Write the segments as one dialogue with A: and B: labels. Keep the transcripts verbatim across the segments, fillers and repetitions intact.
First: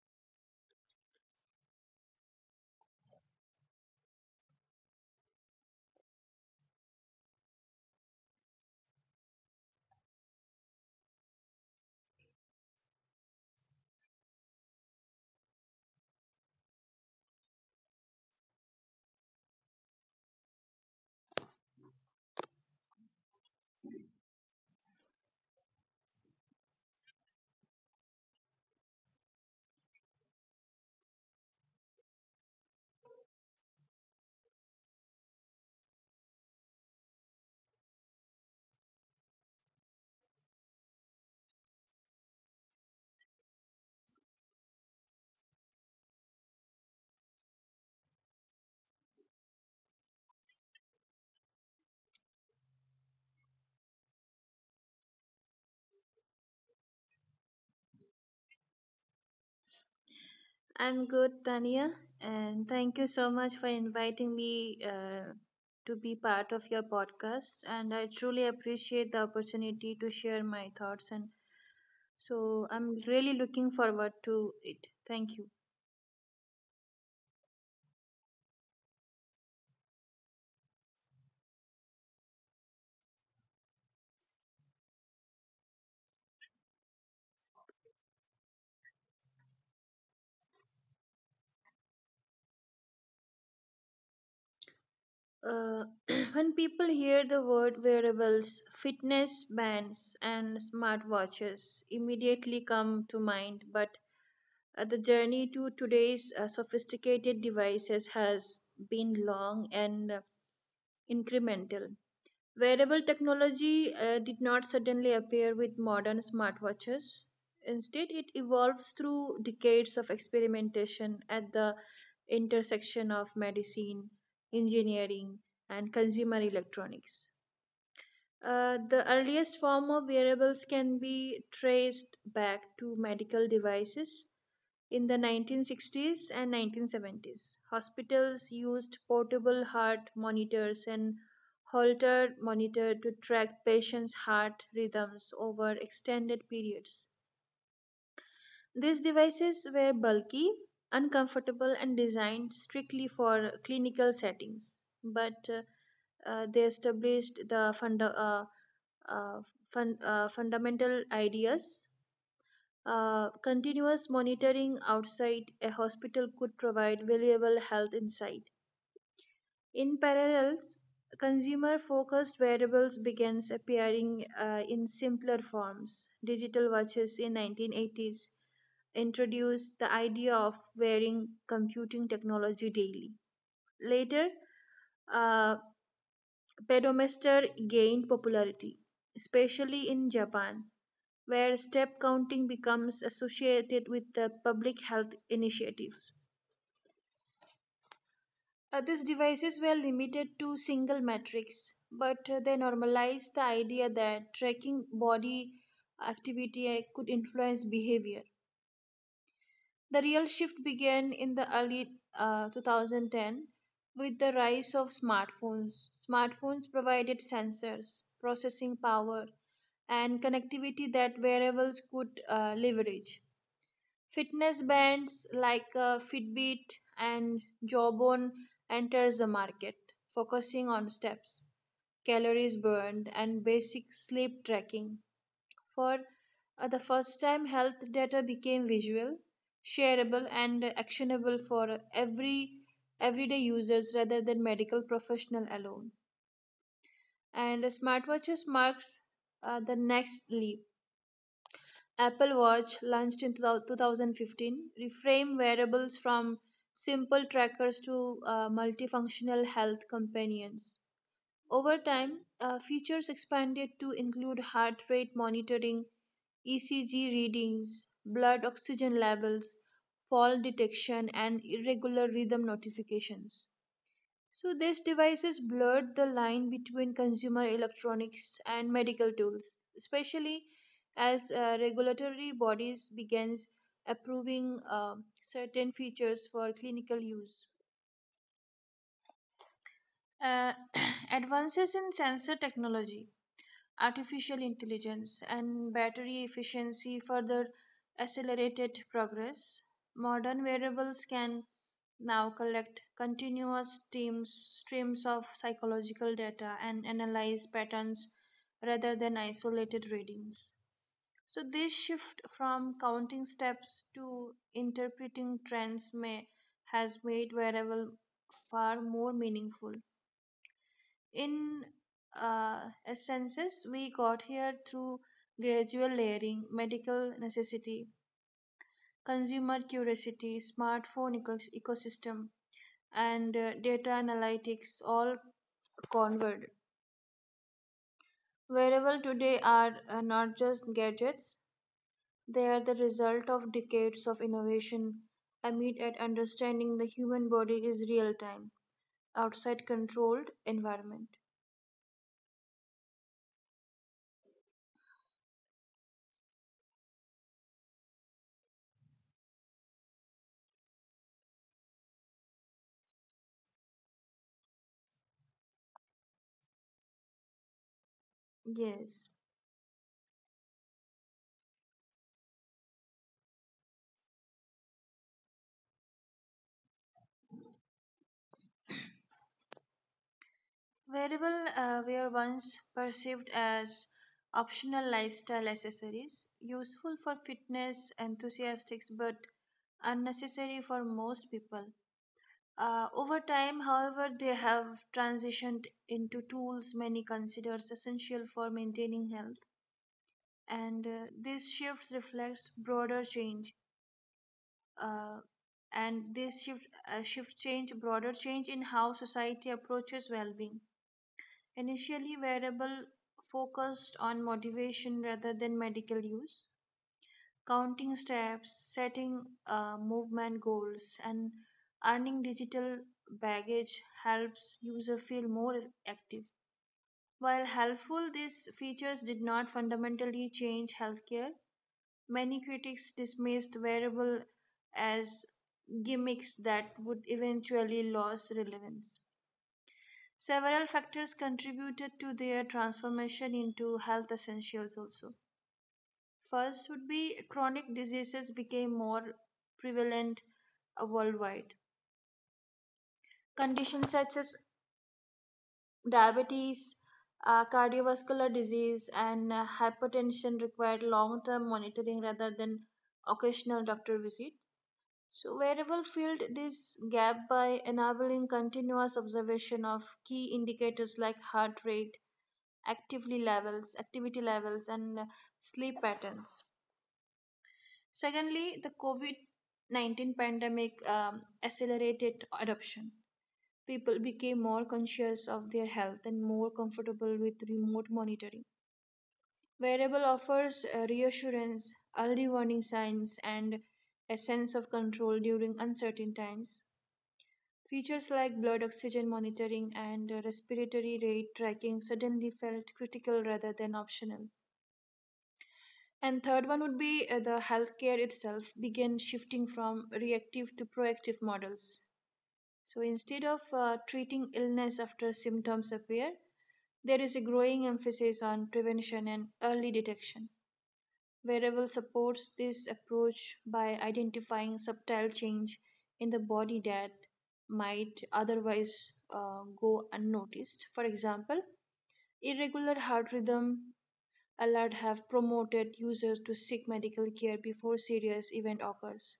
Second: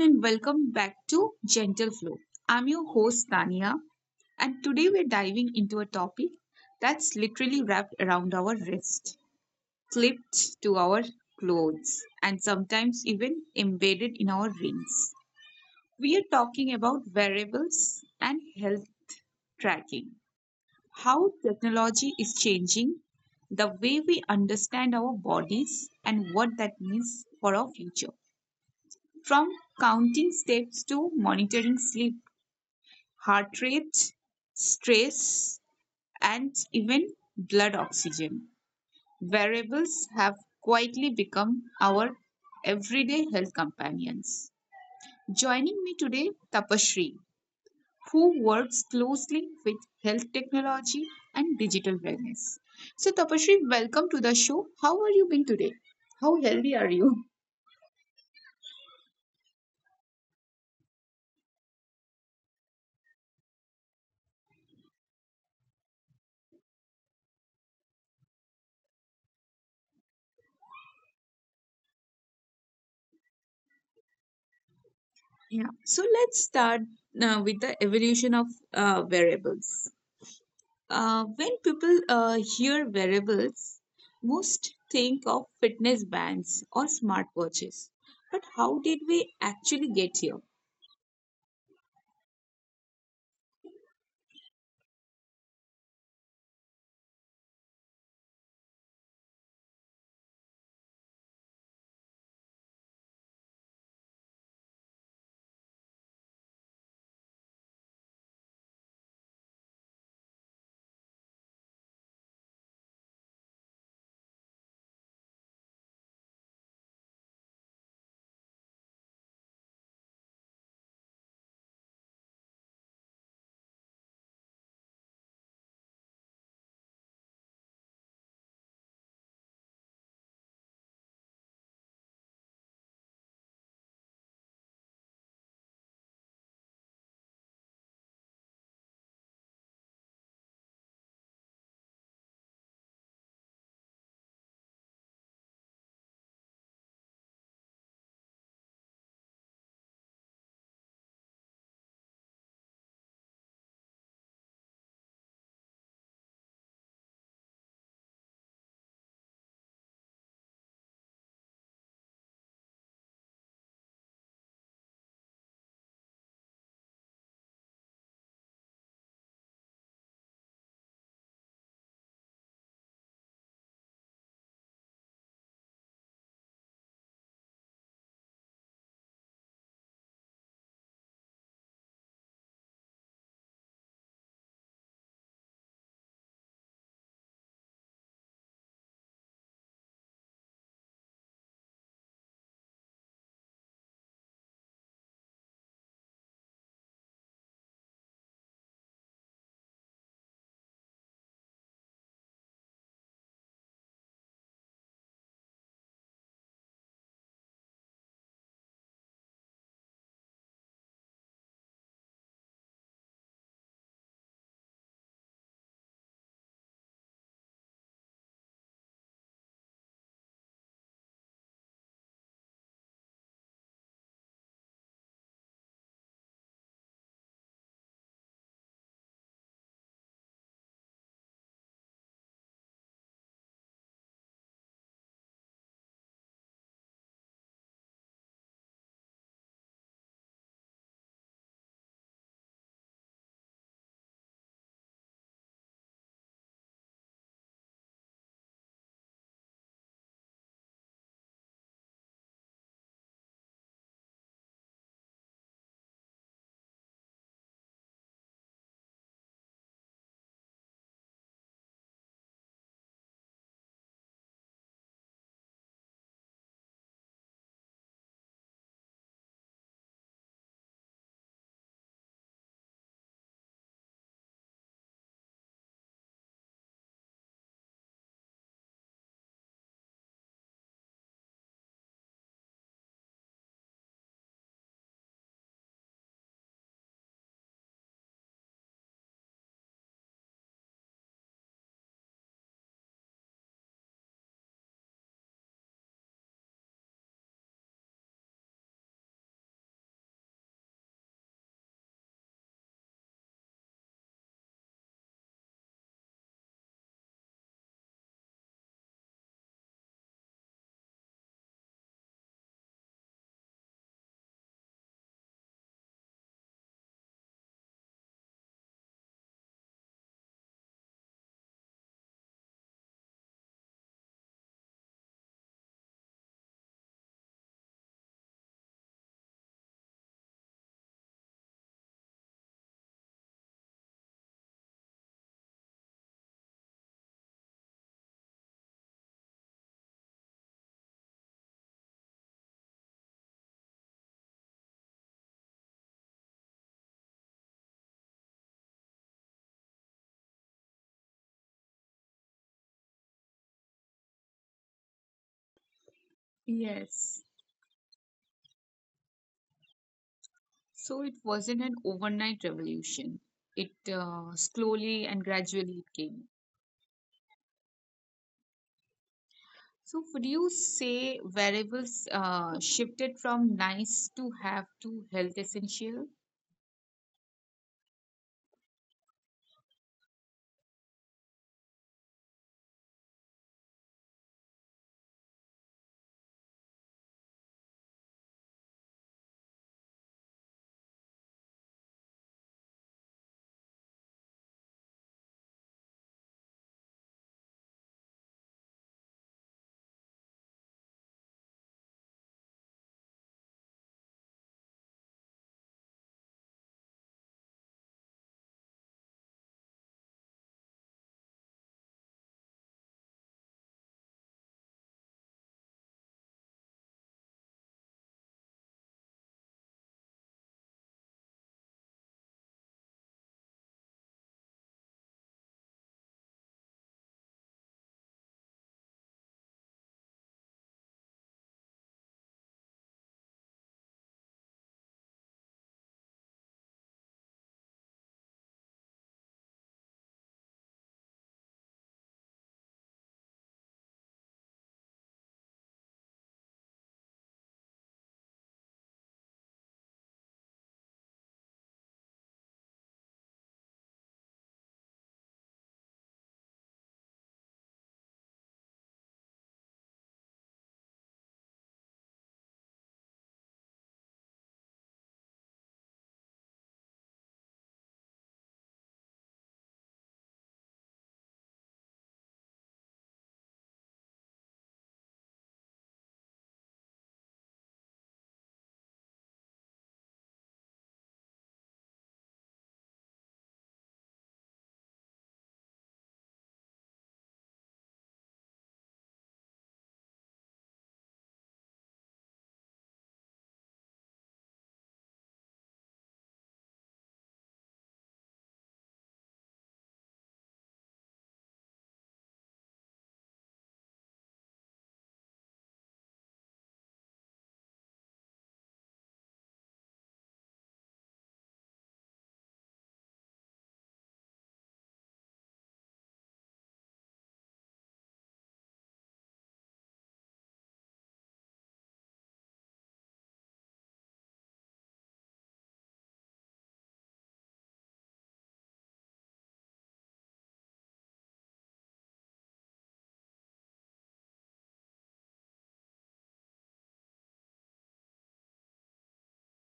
A: and welcome back to Gentle Flow. I'm your host, Tania, and today we're diving into a topic that's literally wrapped around our wrist, clipped to our clothes, and sometimes even embedded in our rings. We are talking about wearables and health tracking, how technology is changing the way we understand our bodies and what that means for our future. From counting steps to monitoring sleep, heart rate, stress, and even blood oxygen, variables have quietly become our everyday health companions. Joining me today, Tapasree, who works closely with health technology and digital wellness. So, Tapasree, welcome to the show. How are you being today? How healthy are you?
B: I'm good, Tania, and thank you so much for inviting me uh, to be part of your podcast. And I truly appreciate the opportunity to share my thoughts. And so I'm really looking forward to it. Thank you.
A: Yeah. So let's start uh, with the evolution of uh, variables. Uh, when people uh, hear variables, most think of fitness bands or smartwatches. But how did we actually get here?
B: Uh, when people hear the word wearables, fitness bands, and smartwatches immediately come to mind, but uh, the journey to today's uh, sophisticated devices has been long and incremental. Wearable technology uh, did not suddenly appear with modern smartwatches. Instead, it evolves through decades of experimentation at the intersection of medicine, engineering, and consumer electronics. Uh, the earliest form of wearables can be traced back to medical devices in the nineteen sixties and nineteen seventies. Hospitals used portable heart monitors and Holter monitor to track patients' heart rhythms over extended periods. These devices were bulky, uncomfortable, and designed strictly for clinical settings, but uh, uh, they established the funda- uh, uh, fun- uh, fundamental ideas uh, continuous monitoring outside a hospital could provide valuable health insight. In parallel, consumer focused wearables began appearing uh, in simpler forms. Digital watches in nineteen eighties introduced the idea of wearing computing technology daily. Later, uh, pedometer gained popularity, especially in Japan, where step counting becomes associated with the public health initiatives. Uh, these devices were limited to single metrics, but uh, they normalized the idea that tracking body activity uh, could influence behavior. The real shift began in the early uh, twenty ten with the rise of smartphones. Smartphones provided sensors, processing power, and connectivity that wearables could uh, leverage. Fitness bands like uh, Fitbit and Jawbone enters the market, focusing on steps, calories burned, and basic sleep tracking. For uh, the first time, health data became visual, shareable, and actionable for every everyday users rather than medical professional alone. And smartwatches marks uh, the next leap. Apple Watch, launched in twenty fifteen, reframed wearables from simple trackers to uh, multifunctional health companions. Over time, uh, features expanded to include heart rate monitoring, E C G readings, blood oxygen levels, fall detection, and irregular rhythm notifications. So these devices blurred the line between consumer electronics and medical tools, especially as uh, regulatory bodies began approving uh, certain features for clinical use. Uh, Advances in sensor technology, artificial intelligence, and battery efficiency further accelerated progress. Modern wearables can now collect continuous streams, streams of psychological data and analyze patterns rather than isolated readings. So, this shift from counting steps to interpreting trends may, has made wearable far more meaningful. In uh, essences, we got here through gradual layering. Medical necessity, consumer curiosity, smartphone eco- ecosystem, and uh, data analytics all converged. Wearable today are uh, not just gadgets, they are the result of decades of innovation aimed at understanding the human body is real time, outside controlled environment.
A: Yes. So it wasn't an overnight revolution. It uh, slowly and gradually it came.
B: Yes.
A: So would you say variables uh, shifted from nice to have to health essential?
B: Wearable uh, were once perceived as optional lifestyle accessories, useful for fitness enthusiasts but unnecessary for most people. Uh, over time, however, they have transitioned into tools many considers essential for maintaining health, and uh, this shift reflects broader change. Uh, and this shift, uh, shift change, Broader change in how society approaches well-being. Initially, wearable focused on motivation rather than medical use, counting steps, setting uh, movement goals, and earning digital baggage helps user feel more active. While helpful, these features did not fundamentally change healthcare. Many critics dismissed wearable as gimmicks that would eventually lose relevance. Several factors contributed to their transformation into health essentials also. First would be chronic diseases became more prevalent uh, worldwide. Conditions such as diabetes, uh, cardiovascular disease, and uh, hypertension required long term monitoring rather than occasional doctor visit. So, wearable filled this gap by enabling continuous observation of key indicators like heart rate, activity levels, activity levels, and uh, sleep patterns. Secondly, the COVID nineteen pandemic um, accelerated adoption. People became more conscious of their health and more comfortable with remote monitoring. Wearable offers uh, reassurance, early warning signs, and a sense of control during uncertain times. Features like blood oxygen monitoring and uh, respiratory rate tracking suddenly felt critical rather than optional. And third one would be uh, the healthcare itself began shifting from reactive to proactive models. So instead of uh, treating illness after symptoms appear, there is a growing emphasis on prevention and early detection. Wearable supports this approach by identifying subtle change in the body that might otherwise uh, go unnoticed. For example, irregular heart rhythm, allowed have promoted users to seek medical care before serious event occurs.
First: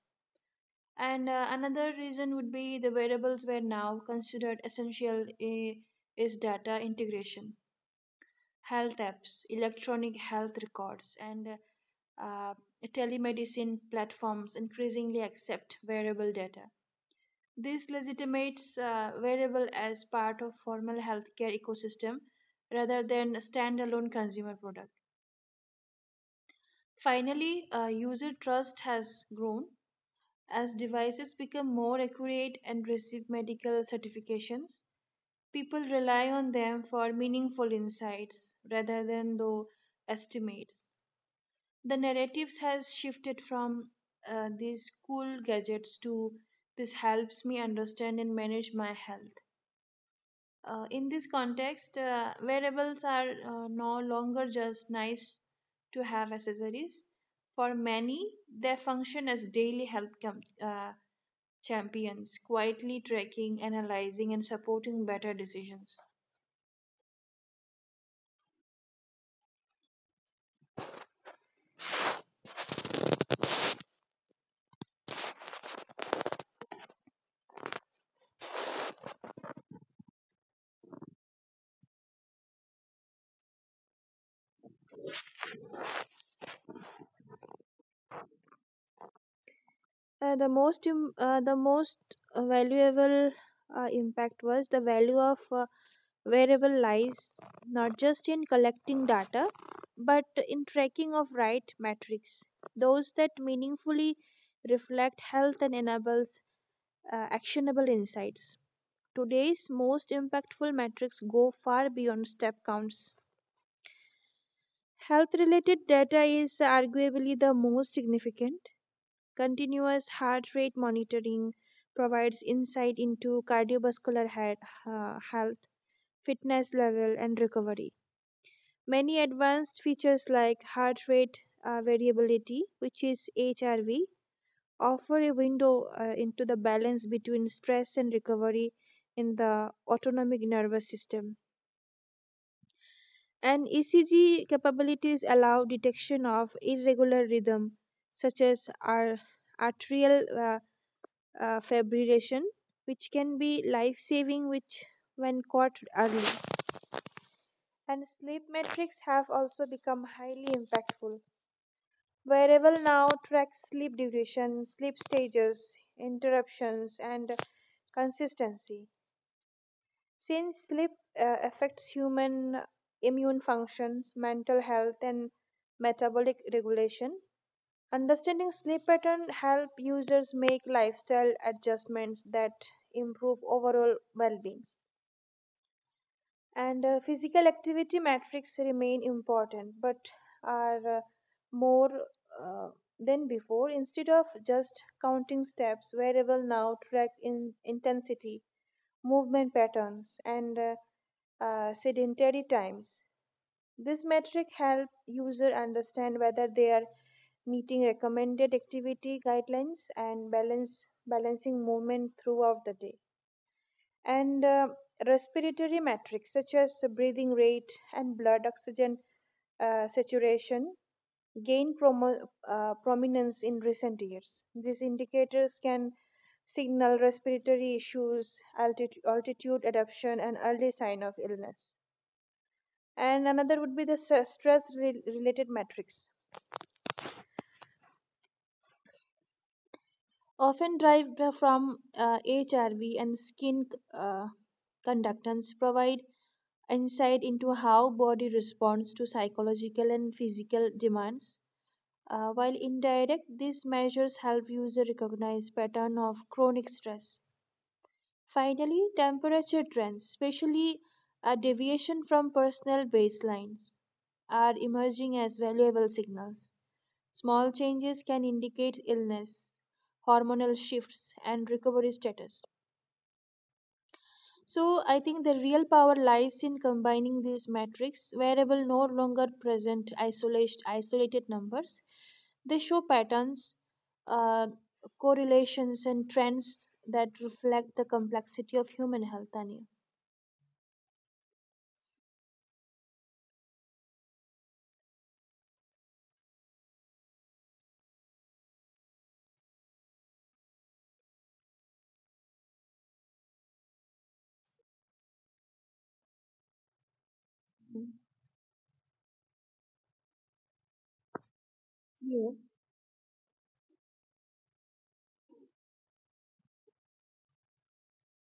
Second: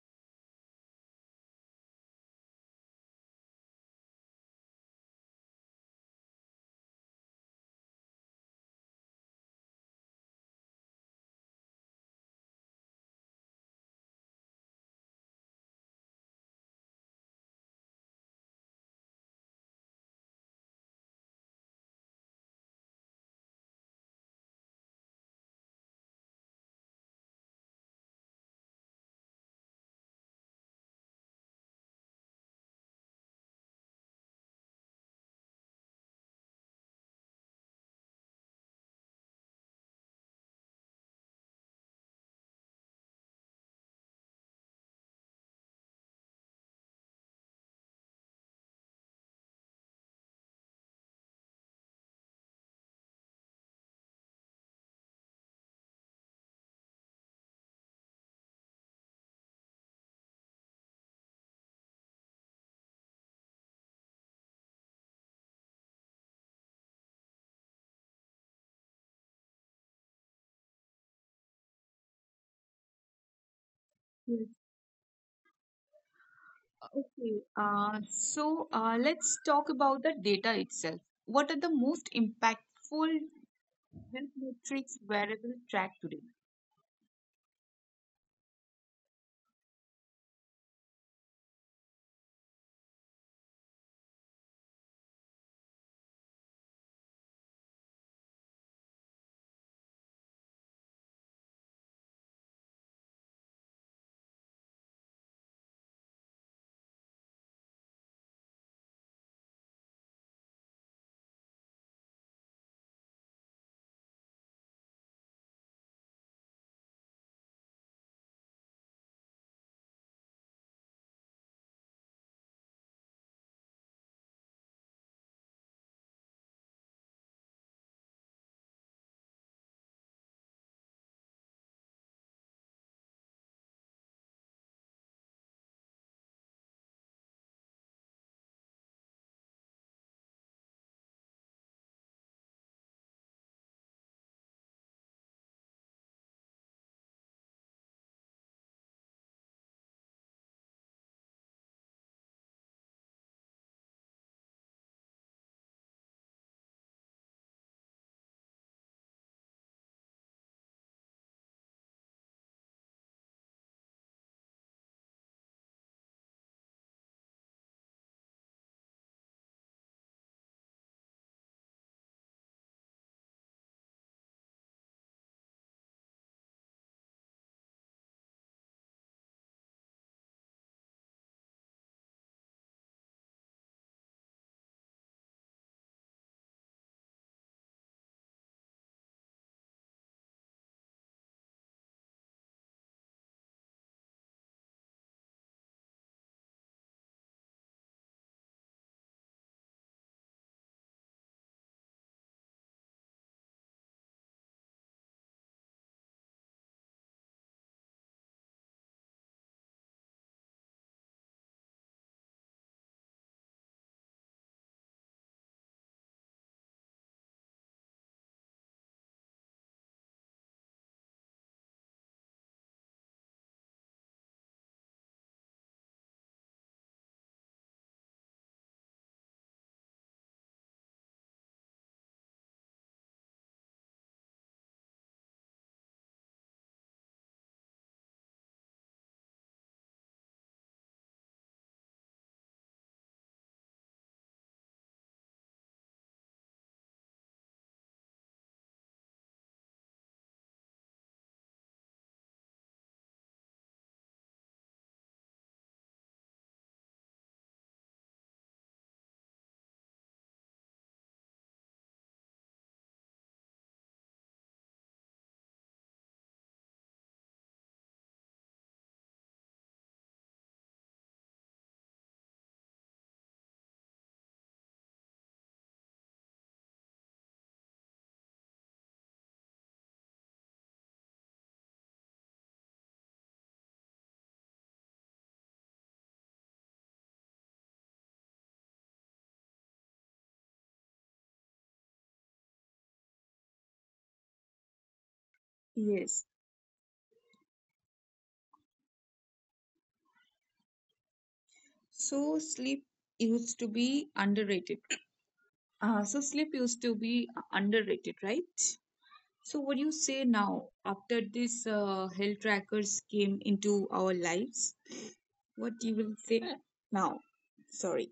B: And uh, another reason would be the wearables were now considered essential i- is data integration, health apps, electronic health records, and uh, uh, telemedicine platforms increasingly accept wearable data. This legitimates uh, variable as part of formal healthcare ecosystem rather than a standalone consumer product. Finally, uh, user trust has grown. As devices become more accurate and receive medical certifications, people rely on them for meaningful insights rather than though estimates. The narratives has shifted from uh, these cool gadgets to this helps me understand and manage my health. Uh, in this context, uh, wearables are uh, no longer just nice to have accessories. For many, they function as daily health com- uh, champions, quietly tracking, analyzing, and supporting better decisions.
A: Okay, uh, so uh, let's talk about the data itself. What are the most impactful health metrics wearable track today?
B: Uh, the most im- uh, the most uh, valuable uh, impact was the value of uh, variable lies not just in collecting data, but in tracking of right metrics, those that meaningfully reflect health and enables uh, actionable insights. Today's most impactful metrics go far beyond step counts. Health related data is arguably the most significant. Continuous heart rate monitoring provides insight into cardiovascular he- uh, health, fitness level, and recovery. Many advanced features like heart rate uh, variability, which is H R V, offer a window uh, into the balance between stress and recovery in the autonomic nervous system. And E C G capabilities allow detection of irregular rhythm, such as our arterial uh, uh, fibrillation, which can be life-saving which when caught early. And sleep metrics have also become highly impactful. Wearable now tracks sleep duration, sleep stages, interruptions, and consistency. Since sleep uh, affects human immune functions, mental health, and metabolic regulation, understanding sleep pattern help users make lifestyle adjustments that improve overall well-being. And uh, physical activity metrics remain important but are uh, more uh, than before. Instead of just counting steps, wearable now track in intensity, movement patterns, and uh, uh, sedentary times. This metric help user understand whether they are meeting recommended activity guidelines and balance balancing movement throughout the day. And uh, respiratory metrics such as breathing rate and blood oxygen uh, saturation gained promo- uh, prominence in recent years. These indicators can signal respiratory issues, altitude, altitude adaptation, and early sign of illness. And another would be the stress related metrics, often derived from uh, H R V and skin uh, conductance, provide insight into how body responds to psychological and physical demands. Uh, while indirect, these measures help user recognize pattern of chronic stress. Finally, temperature trends, especially a deviation from personal baselines, are emerging as valuable signals. Small changes can indicate illness, hormonal shifts, and recovery status. So, I think the real power lies in combining these metrics. Variable no longer present isolated, isolated numbers. They show patterns, uh, correlations, and trends that reflect the complexity of human health, Tanya.
A: Yes, so sleep used to be underrated. Uh, so sleep used to be uh, underrated, right? So what do you say now after this
B: Yeah.
A: uh, health trackers came into our lives? What you will say now? Sorry.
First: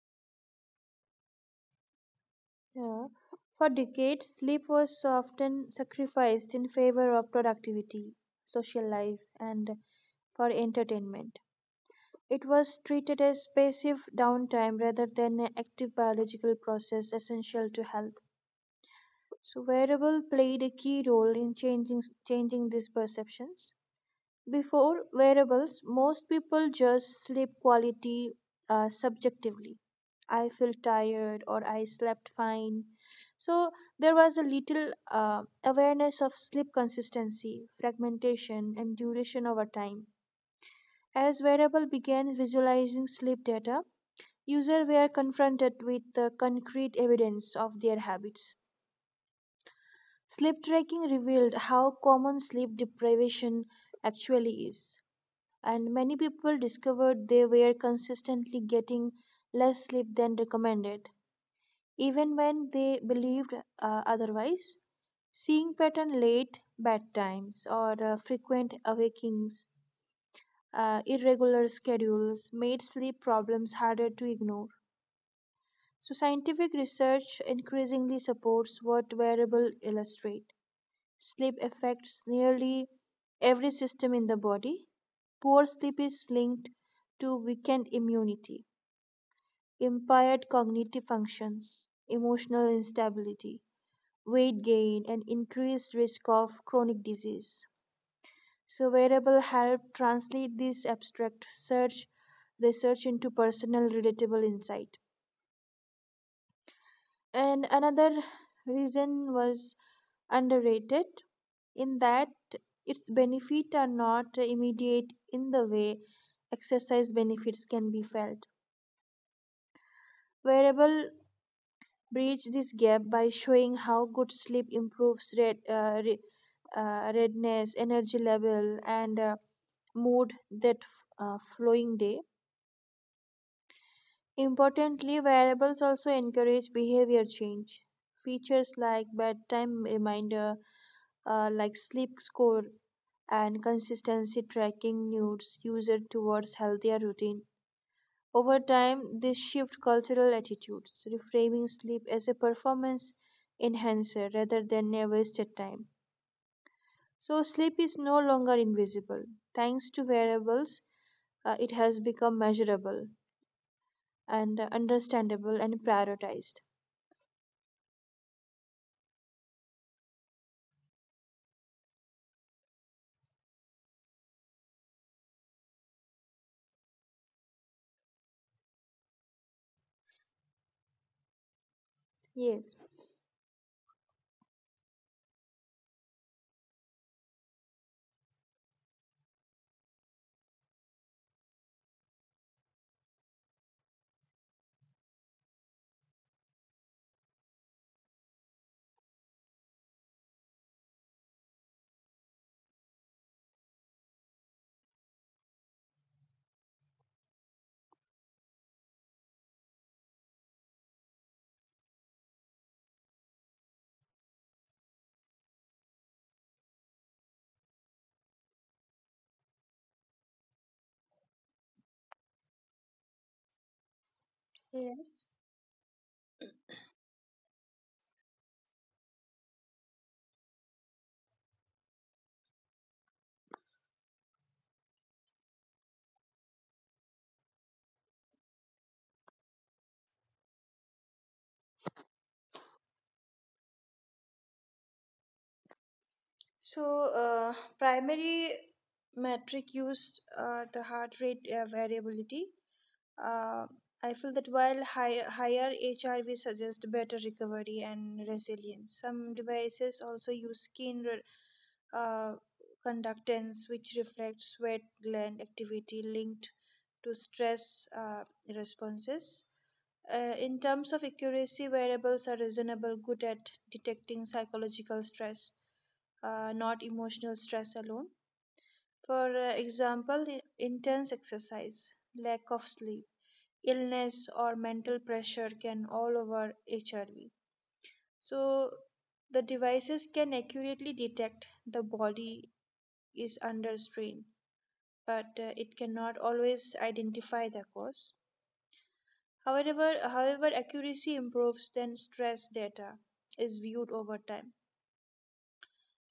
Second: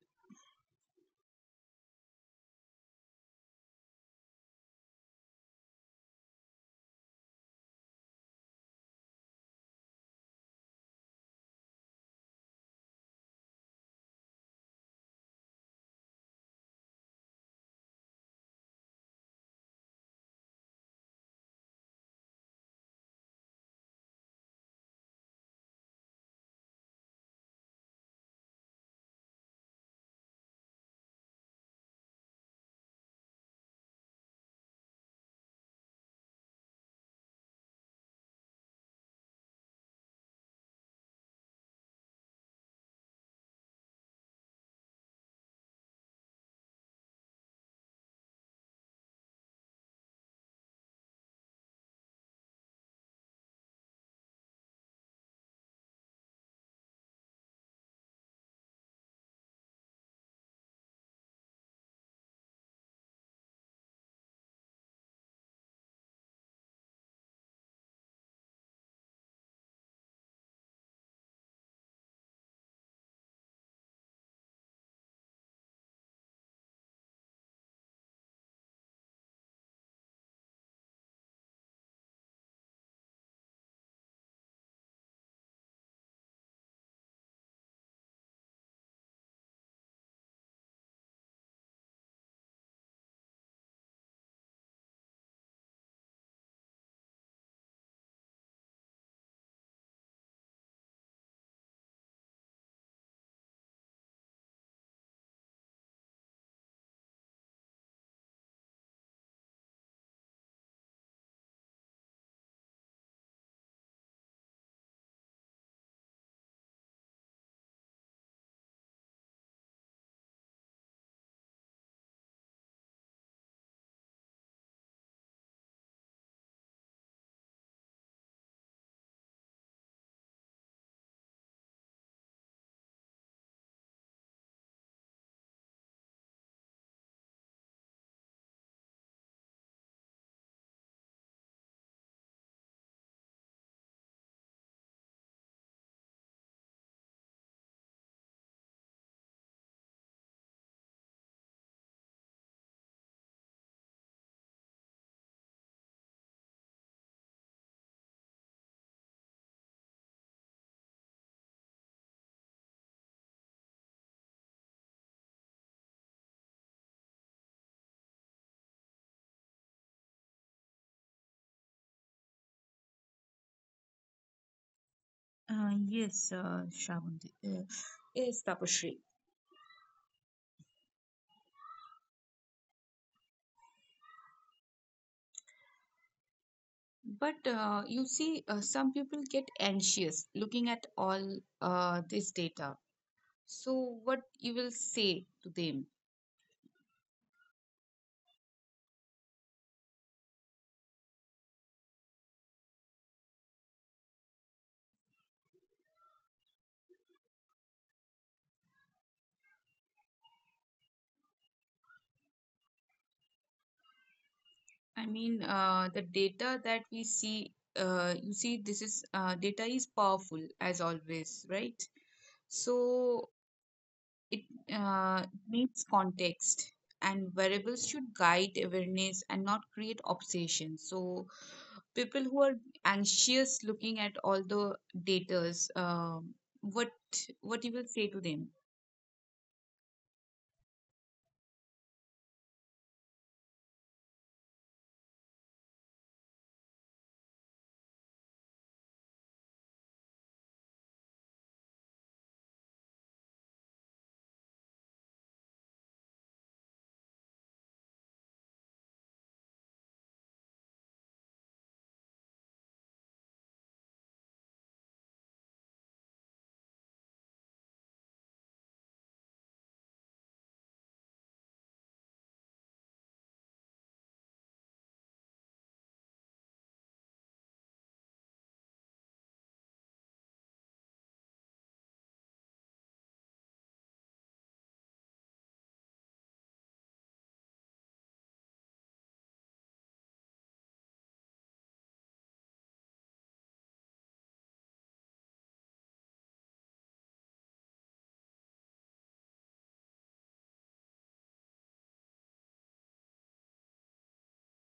B: Yeah. For decades, sleep was often sacrificed in favor of productivity, social life, and for entertainment. It was treated as passive downtime rather than an active biological process essential to health. So wearable played a key role in changing changing these perceptions. Before wearables, most people judged sleep quality uh, subjectively. I feel tired or I slept fine. So there was a little uh, awareness of sleep consistency, fragmentation, and duration over time. As wearable began visualizing sleep data, users were confronted with the concrete evidence of their habits. Sleep tracking revealed how common sleep deprivation actually is, and many people discovered they were consistently getting less sleep than recommended, even when they believed uh, otherwise. Seeing pattern late bedtimes or uh, frequent awakings, uh, irregular schedules made sleep problems harder to ignore. So scientific research increasingly supports what wearable illustrate. Sleep affects nearly every system in the body. Poor sleep is linked to weakened immunity, impaired cognitive functions, emotional instability, weight gain, and increased risk of chronic disease. So wearable help translate this abstract search research into personal relatable insight. And another reason was underrated in that its benefits are not immediate in the way exercise benefits can be felt. Wearable bridge this gap by showing how good sleep improves red, uh, re, uh, redness, energy level, and uh, mood that f- uh, flowing day. Importantly, wearables also encourage behavior change. Features like bedtime reminder, uh, like sleep score and consistency tracking nudes user towards healthier routine. Over time, this shift cultural attitudes, reframing sleep as a performance enhancer rather than a wasted time. So sleep is no longer invisible. Thanks to wearables, uh, it has become measurable and uh, understandable and prioritized.
A: Uh, yes, uh, Shravani. Uh, yes, Tapasree.
B: Yes.
A: But uh, you see, uh, some people get anxious looking at all uh, this data. So, what you will say to them? I mean, uh, the data that we see, uh, you see, this is uh, data is powerful as always, right? So, it
B: Yes.
A: uh, needs context, and variables should guide awareness and not create obsession. So, people who are anxious looking at all the datas um, what what you will say to them?
B: So, uh, primary metric used uh, the heart rate uh, variability. Uh, I feel that while high, higher H R V suggest better recovery and resilience, some devices also use skin re- uh, conductance, which reflects sweat gland activity linked to stress uh, responses. Uh, in terms of accuracy, variables are reasonable good at detecting psychological stress, uh, not emotional stress alone. For uh, example, i- intense exercise, lack of sleep, illness, or mental pressure can all over H R V. So, the devices can accurately detect the body is under strain, but uh, it cannot always identify the cause. However, however, accuracy improves when stress data is viewed over time,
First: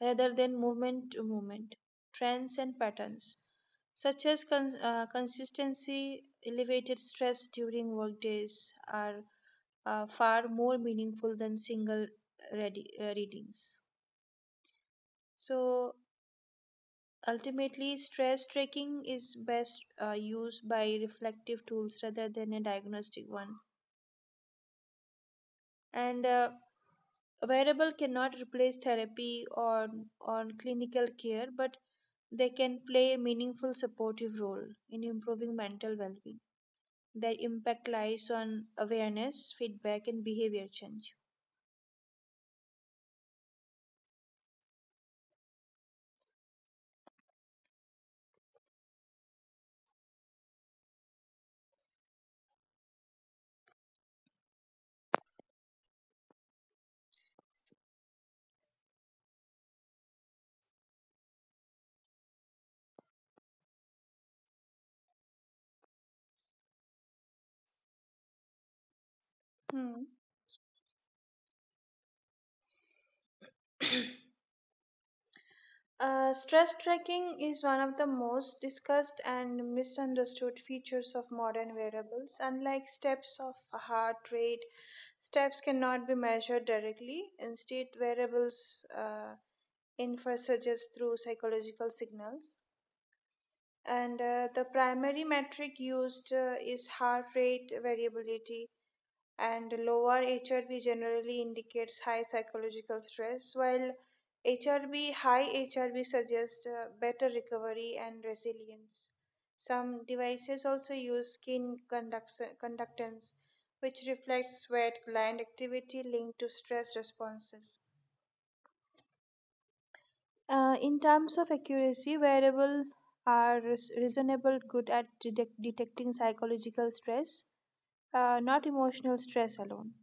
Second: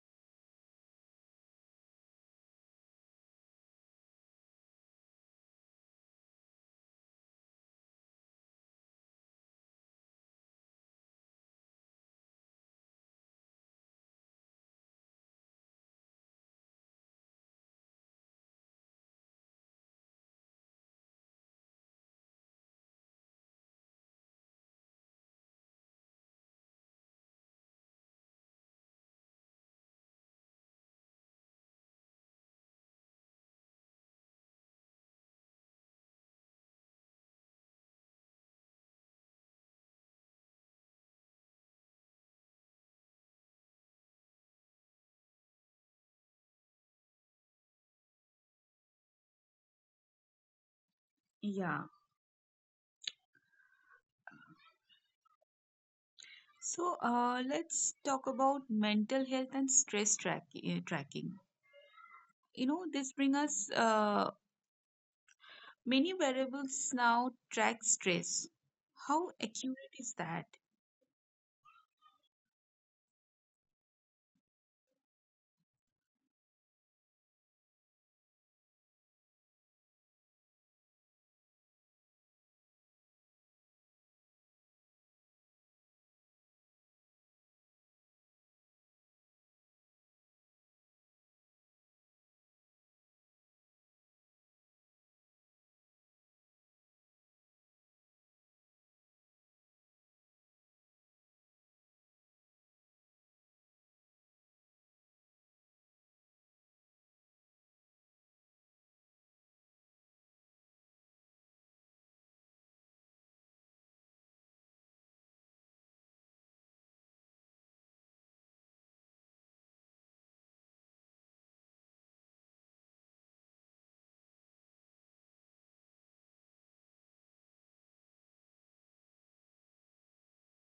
B: rather than movement to movement, trends and patterns, such as con- uh, consistency, elevated stress during work days are uh, far more meaningful than single readi- uh, readings. So ultimately, stress tracking is best uh, used by reflective tools rather than a diagnostic one. And uh, a wearable cannot replace therapy or or clinical care, but they can play a meaningful supportive role in improving mental well being. Their impact lies on awareness, feedback, and behavior change.
A: Yeah, so uh, let's talk about mental health and stress track, uh, tracking You know, this bring us uh, many variables now track stress. How accurate is
B: Hmm.
A: that?
B: Uh, stress tracking is one of the most discussed and misunderstood features of modern wearables. Unlike steps of heart rate, steps cannot be measured directly. Instead, wearables uh, infer suggest through psychological signals. And uh, the primary metric used uh, is heart rate variability, and lower H R V generally indicates high psychological stress, while H R V high H R V suggests uh, better recovery and resilience. Some devices also use skin conduct- conductance, which reflects sweat gland activity linked to stress responses. Uh, in terms of accuracy, wearables are res- reasonable good at detec- detecting psychological stress, uh, not emotional stress alone.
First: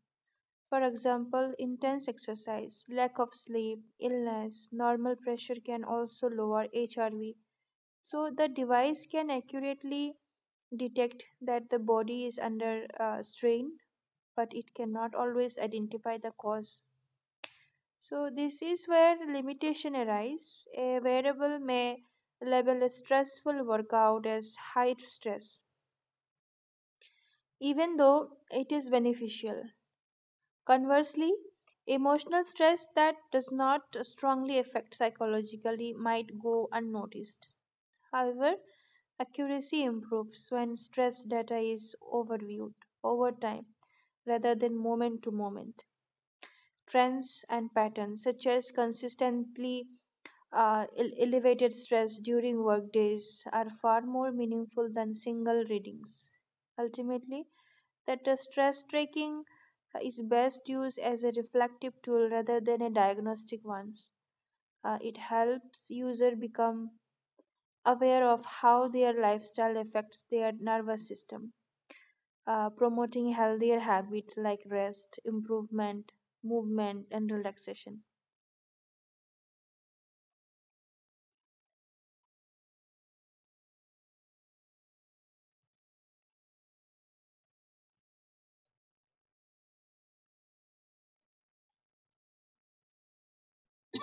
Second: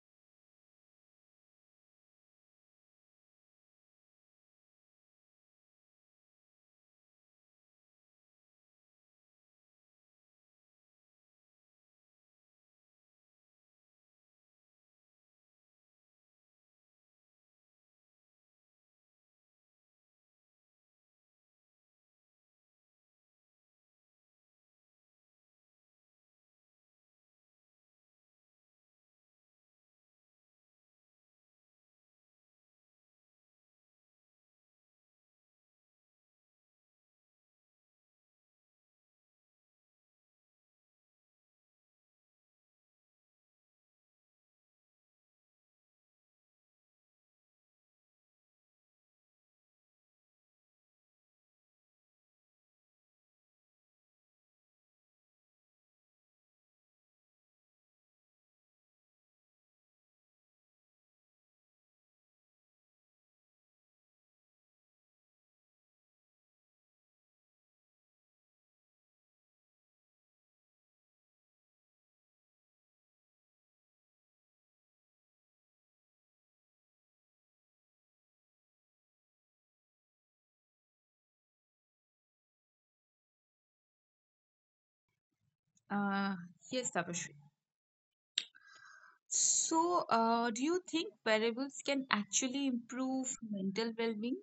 B: For example, intense exercise, lack of sleep, illness, normal pressure can also lower H R V. So the device can accurately detect that the body is under uh, strain, but it cannot always identify the cause. So this is where limitation arise. A variable may label a stressful workout as high stress, even though it is beneficial. Conversely, emotional stress that does not strongly affect psychologically might go unnoticed. However, accuracy improves when stress data is overviewed over time rather than moment to moment. Trends and patterns such as consistently uh, el- elevated stress during work days are far more meaningful than single readings. Ultimately, that the stress tracking uh, is best used as a reflective tool rather than a diagnostic one. Uh, it helps user become aware of how their lifestyle affects their nervous system, uh, promoting healthier habits like rest, improvement, movement, and relaxation.
A: uh, yes, Tapashri. So uh, do you think variables can actually improve mental well-being?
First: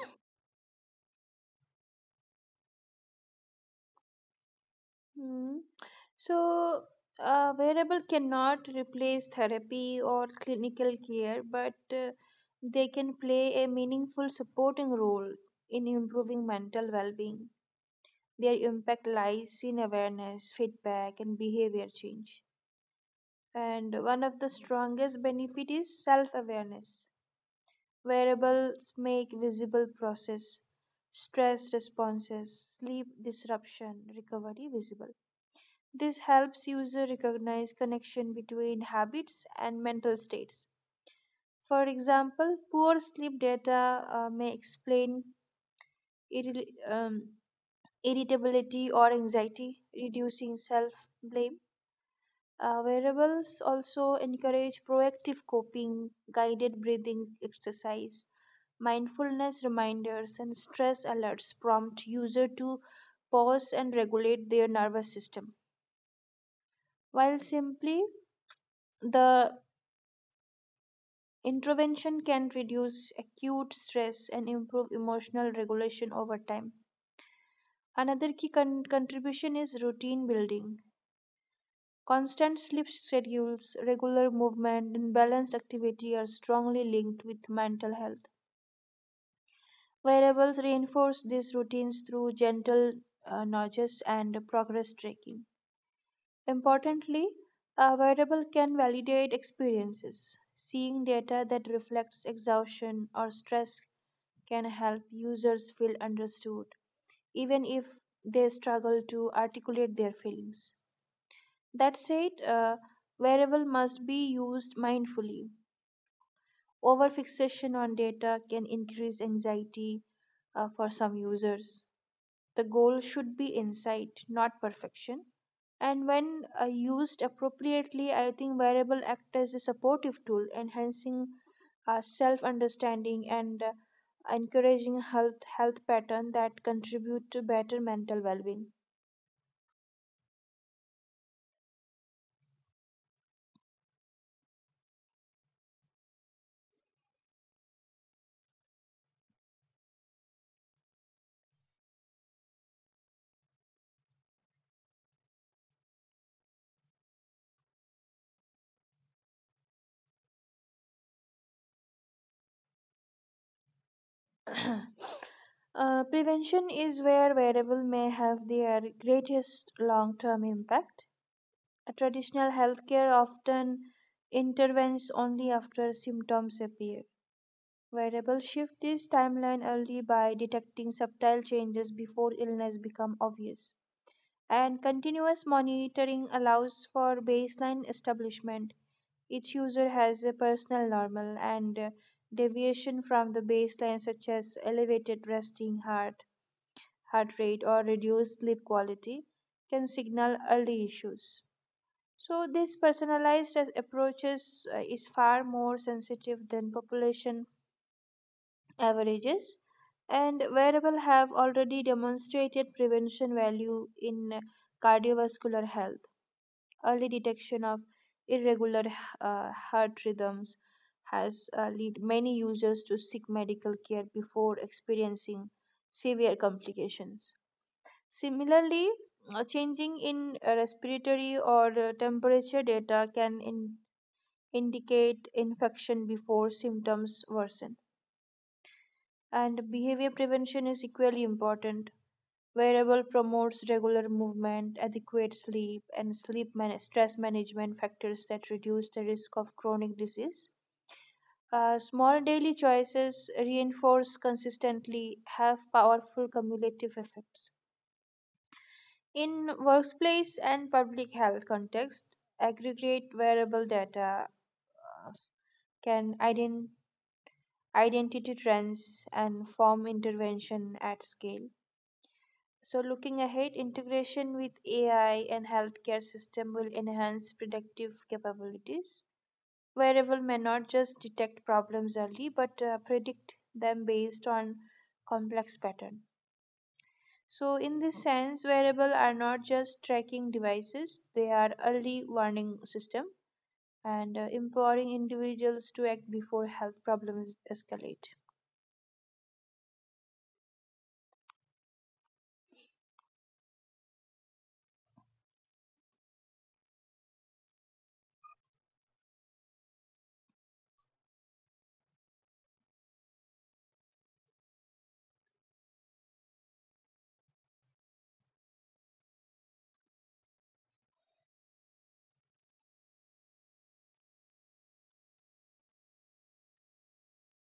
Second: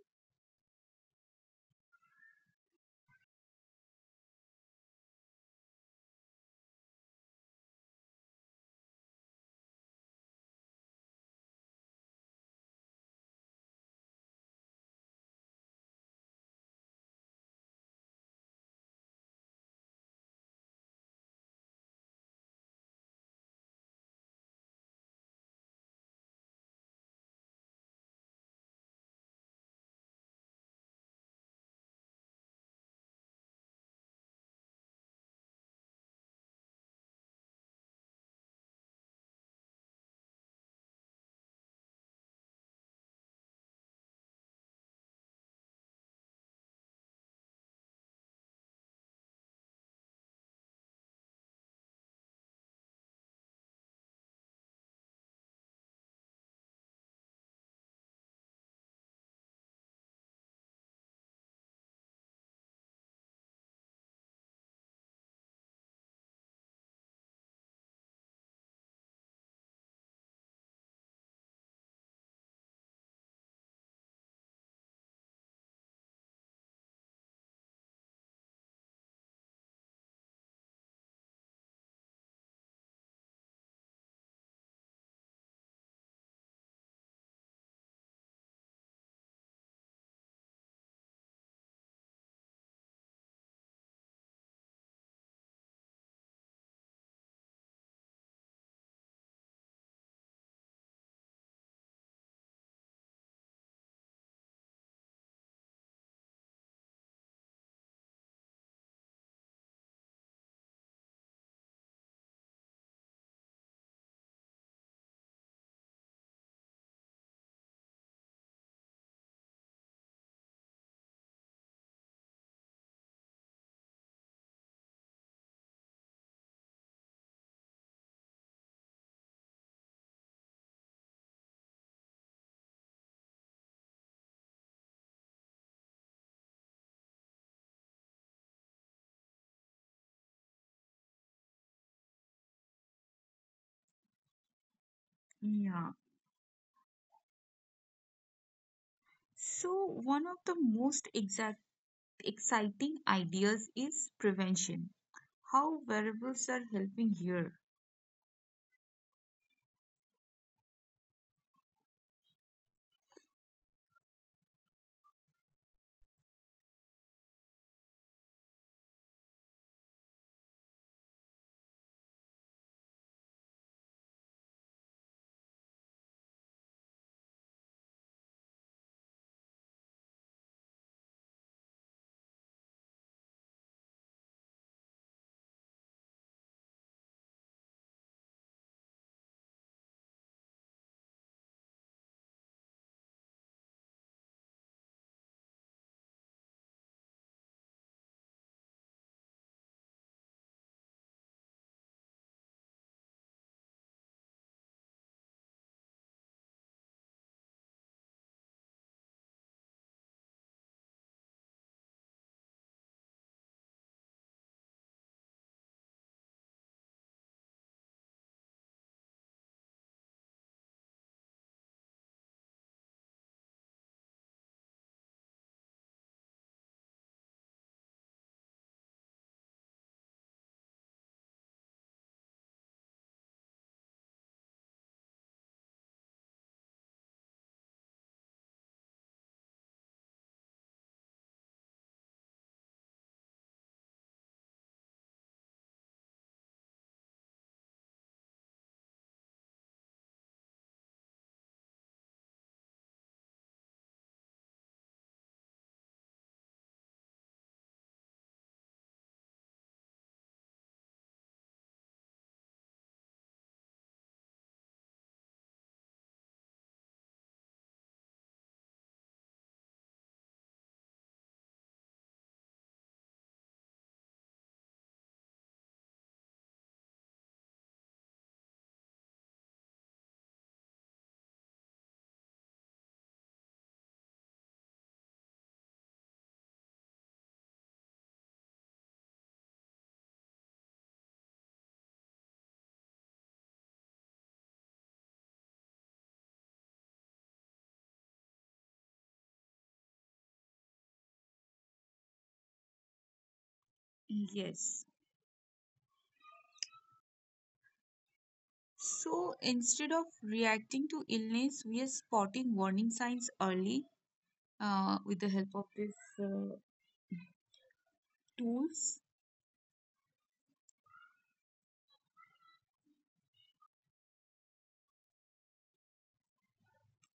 B: Hmm. So, uh, Wearable cannot replace therapy or clinical care, but uh, they can play a meaningful supporting role in improving mental well being. Their impact lies in awareness, feedback, and behavior change. And one of the strongest benefits is self awareness. Wearables make visible process, stress responses, sleep disruption, recovery visible. This helps user recognize connection between habits and mental states. For example, poor sleep data uh, may explain irri- um, irritability or anxiety, reducing self-blame. Uh, wearables also encourage proactive coping. Guided breathing exercise, mindfulness reminders, and stress alerts prompt user to pause and regulate their nervous system. While simply the Intervention can reduce acute stress and improve emotional regulation over time. Another key con- contribution is routine building. Constant sleep schedules, regular movement, and balanced activity are strongly linked with mental health. Wearables reinforce these routines through gentle uh, nudges and progress tracking. Importantly, a wearable can validate experiences. Seeing data that reflects exhaustion or stress can help users feel understood, even if they struggle to articulate their feelings. That said, uh, variable must be used mindfully. Over fixation on data can increase anxiety uh, for some users. The goal should be insight, not perfection. And when uh, used appropriately, I think variable act as a supportive tool, enhancing uh, self understanding and uh, encouraging health health pattern that contribute to better mental well being.
A: Yeah, so one of the most exciting ideas is prevention. How wearables are helping here.
B: Uh, prevention is where variable may have their greatest long-term impact. A traditional healthcare often intervenes only after symptoms appear. Variables shift this timeline early by detecting subtle changes before illness become obvious. And continuous monitoring allows for baseline establishment. Each user has a personal normal, and uh, deviation from the baseline such as elevated resting heart heart rate or reduced sleep quality can signal early issues. So this personalized approaches uh, is far more sensitive than population averages, and wearable have already demonstrated prevention value in cardiovascular health. Early detection of irregular uh, heart rhythms has uh, led many users to seek medical care before experiencing severe complications. Similarly, a changing in uh, respiratory or uh, temperature data can in- indicate infection before symptoms worsen. And behavior prevention is equally important. Wearable promotes regular movement, adequate sleep, and sleep man- stress management factors that reduce the risk of chronic disease. Uh, small daily choices reinforced consistently have powerful cumulative effects. In workplace and public health context, aggregate wearable data uh, can ident- identity trends and form intervention at scale. So, looking ahead, integration with A I and healthcare system will enhance predictive capabilities. Wearable may not just detect problems early, but uh, predict them based on complex pattern. So, in this sense, wearable are not just tracking devices; they are early warning system and uh, empowering individuals to act before health problems escalate.
A: Yes. So instead of reacting to illness, we are spotting warning signs early uh, with the help of these uh, tools.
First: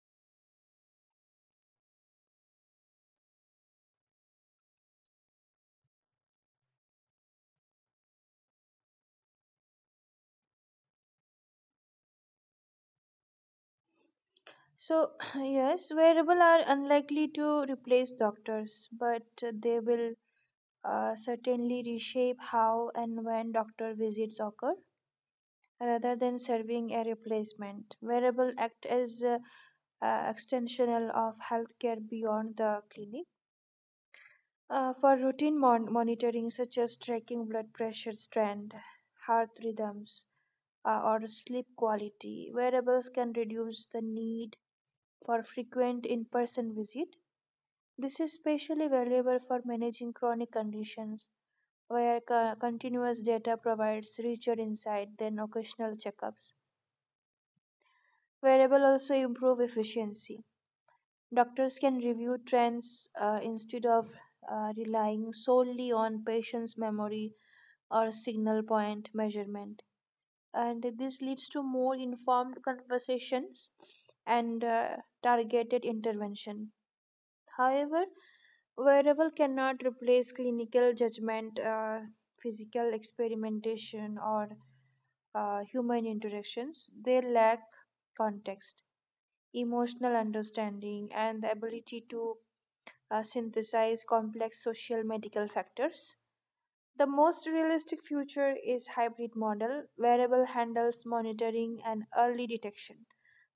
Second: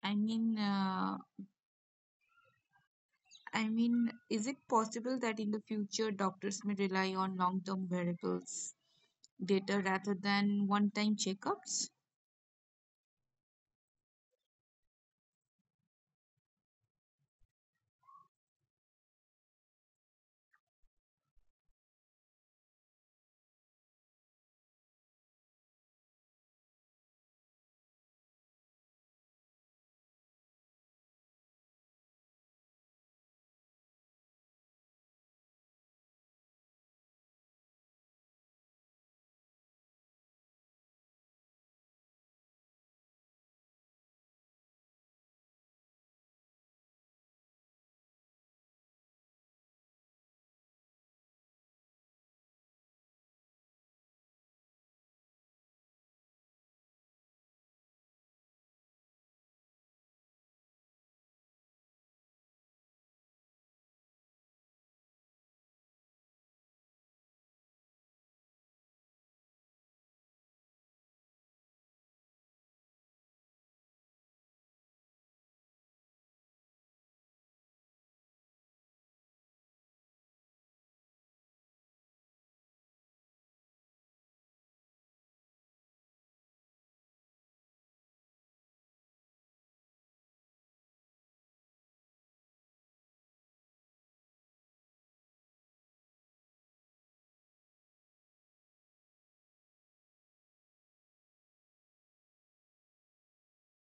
A: I mean, uh, I mean, is it possible that in the future doctors may rely on long-term wearables data rather than one-time checkups?
B: So, yes, wearable are unlikely to replace doctors, but they will uh, certainly reshape how and when doctor visits occur rather than serving a replacement. Wearable act as uh, uh, extensional of healthcare beyond the clinic. Uh, for routine mon- monitoring, such as tracking blood pressure, strand, heart rhythms, uh, or sleep quality, wearables can reduce the need for frequent in person visit. This is especially valuable for managing chronic conditions where co- continuous data provides richer insight than occasional checkups. Wearable also improve efficiency. Doctors can review trends uh, instead of uh, relying solely on patient's memory or signal point measurement. And this leads to more informed conversations and uh, targeted intervention. However, wearable cannot replace clinical judgment, uh, physical experimentation, or uh, human interactions. They lack context, emotional understanding, and the ability to uh, synthesize complex social medical factors. The most realistic future is hybrid model: wearable handles monitoring and early detection,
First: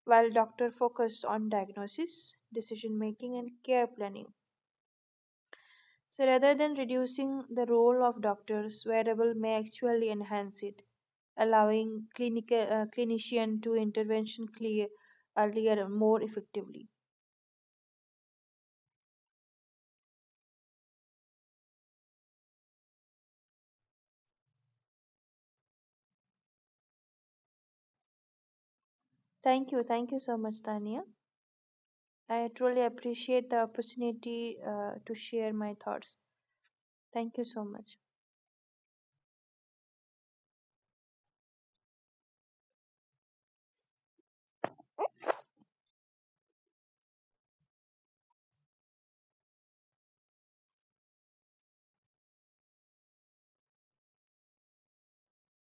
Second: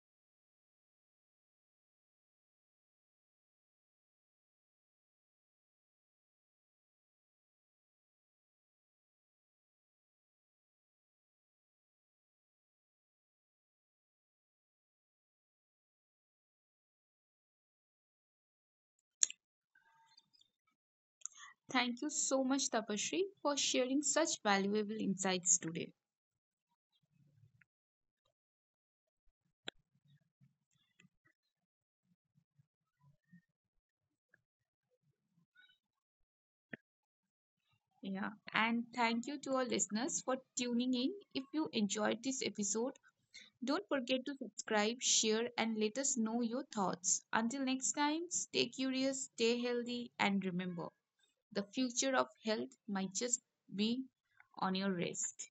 B: while doctor focus on diagnosis, decision making and care planning. So rather than reducing the role of doctors, wearable may actually enhance it, allowing clinical uh, clinician to intervention clear, earlier more effectively.
A: Thank you so much, Tapashri, for sharing such valuable insights today.
B: Thank you. Thank you so much, Tania. I truly appreciate the opportunity uh, to share my thoughts. Thank you so much.
A: Yeah, and thank you to our listeners for tuning in. If you enjoyed this episode, don't forget to subscribe, share, and let us know your thoughts. Until next time, stay curious, stay healthy, and remember the future of health might just be on your wrist.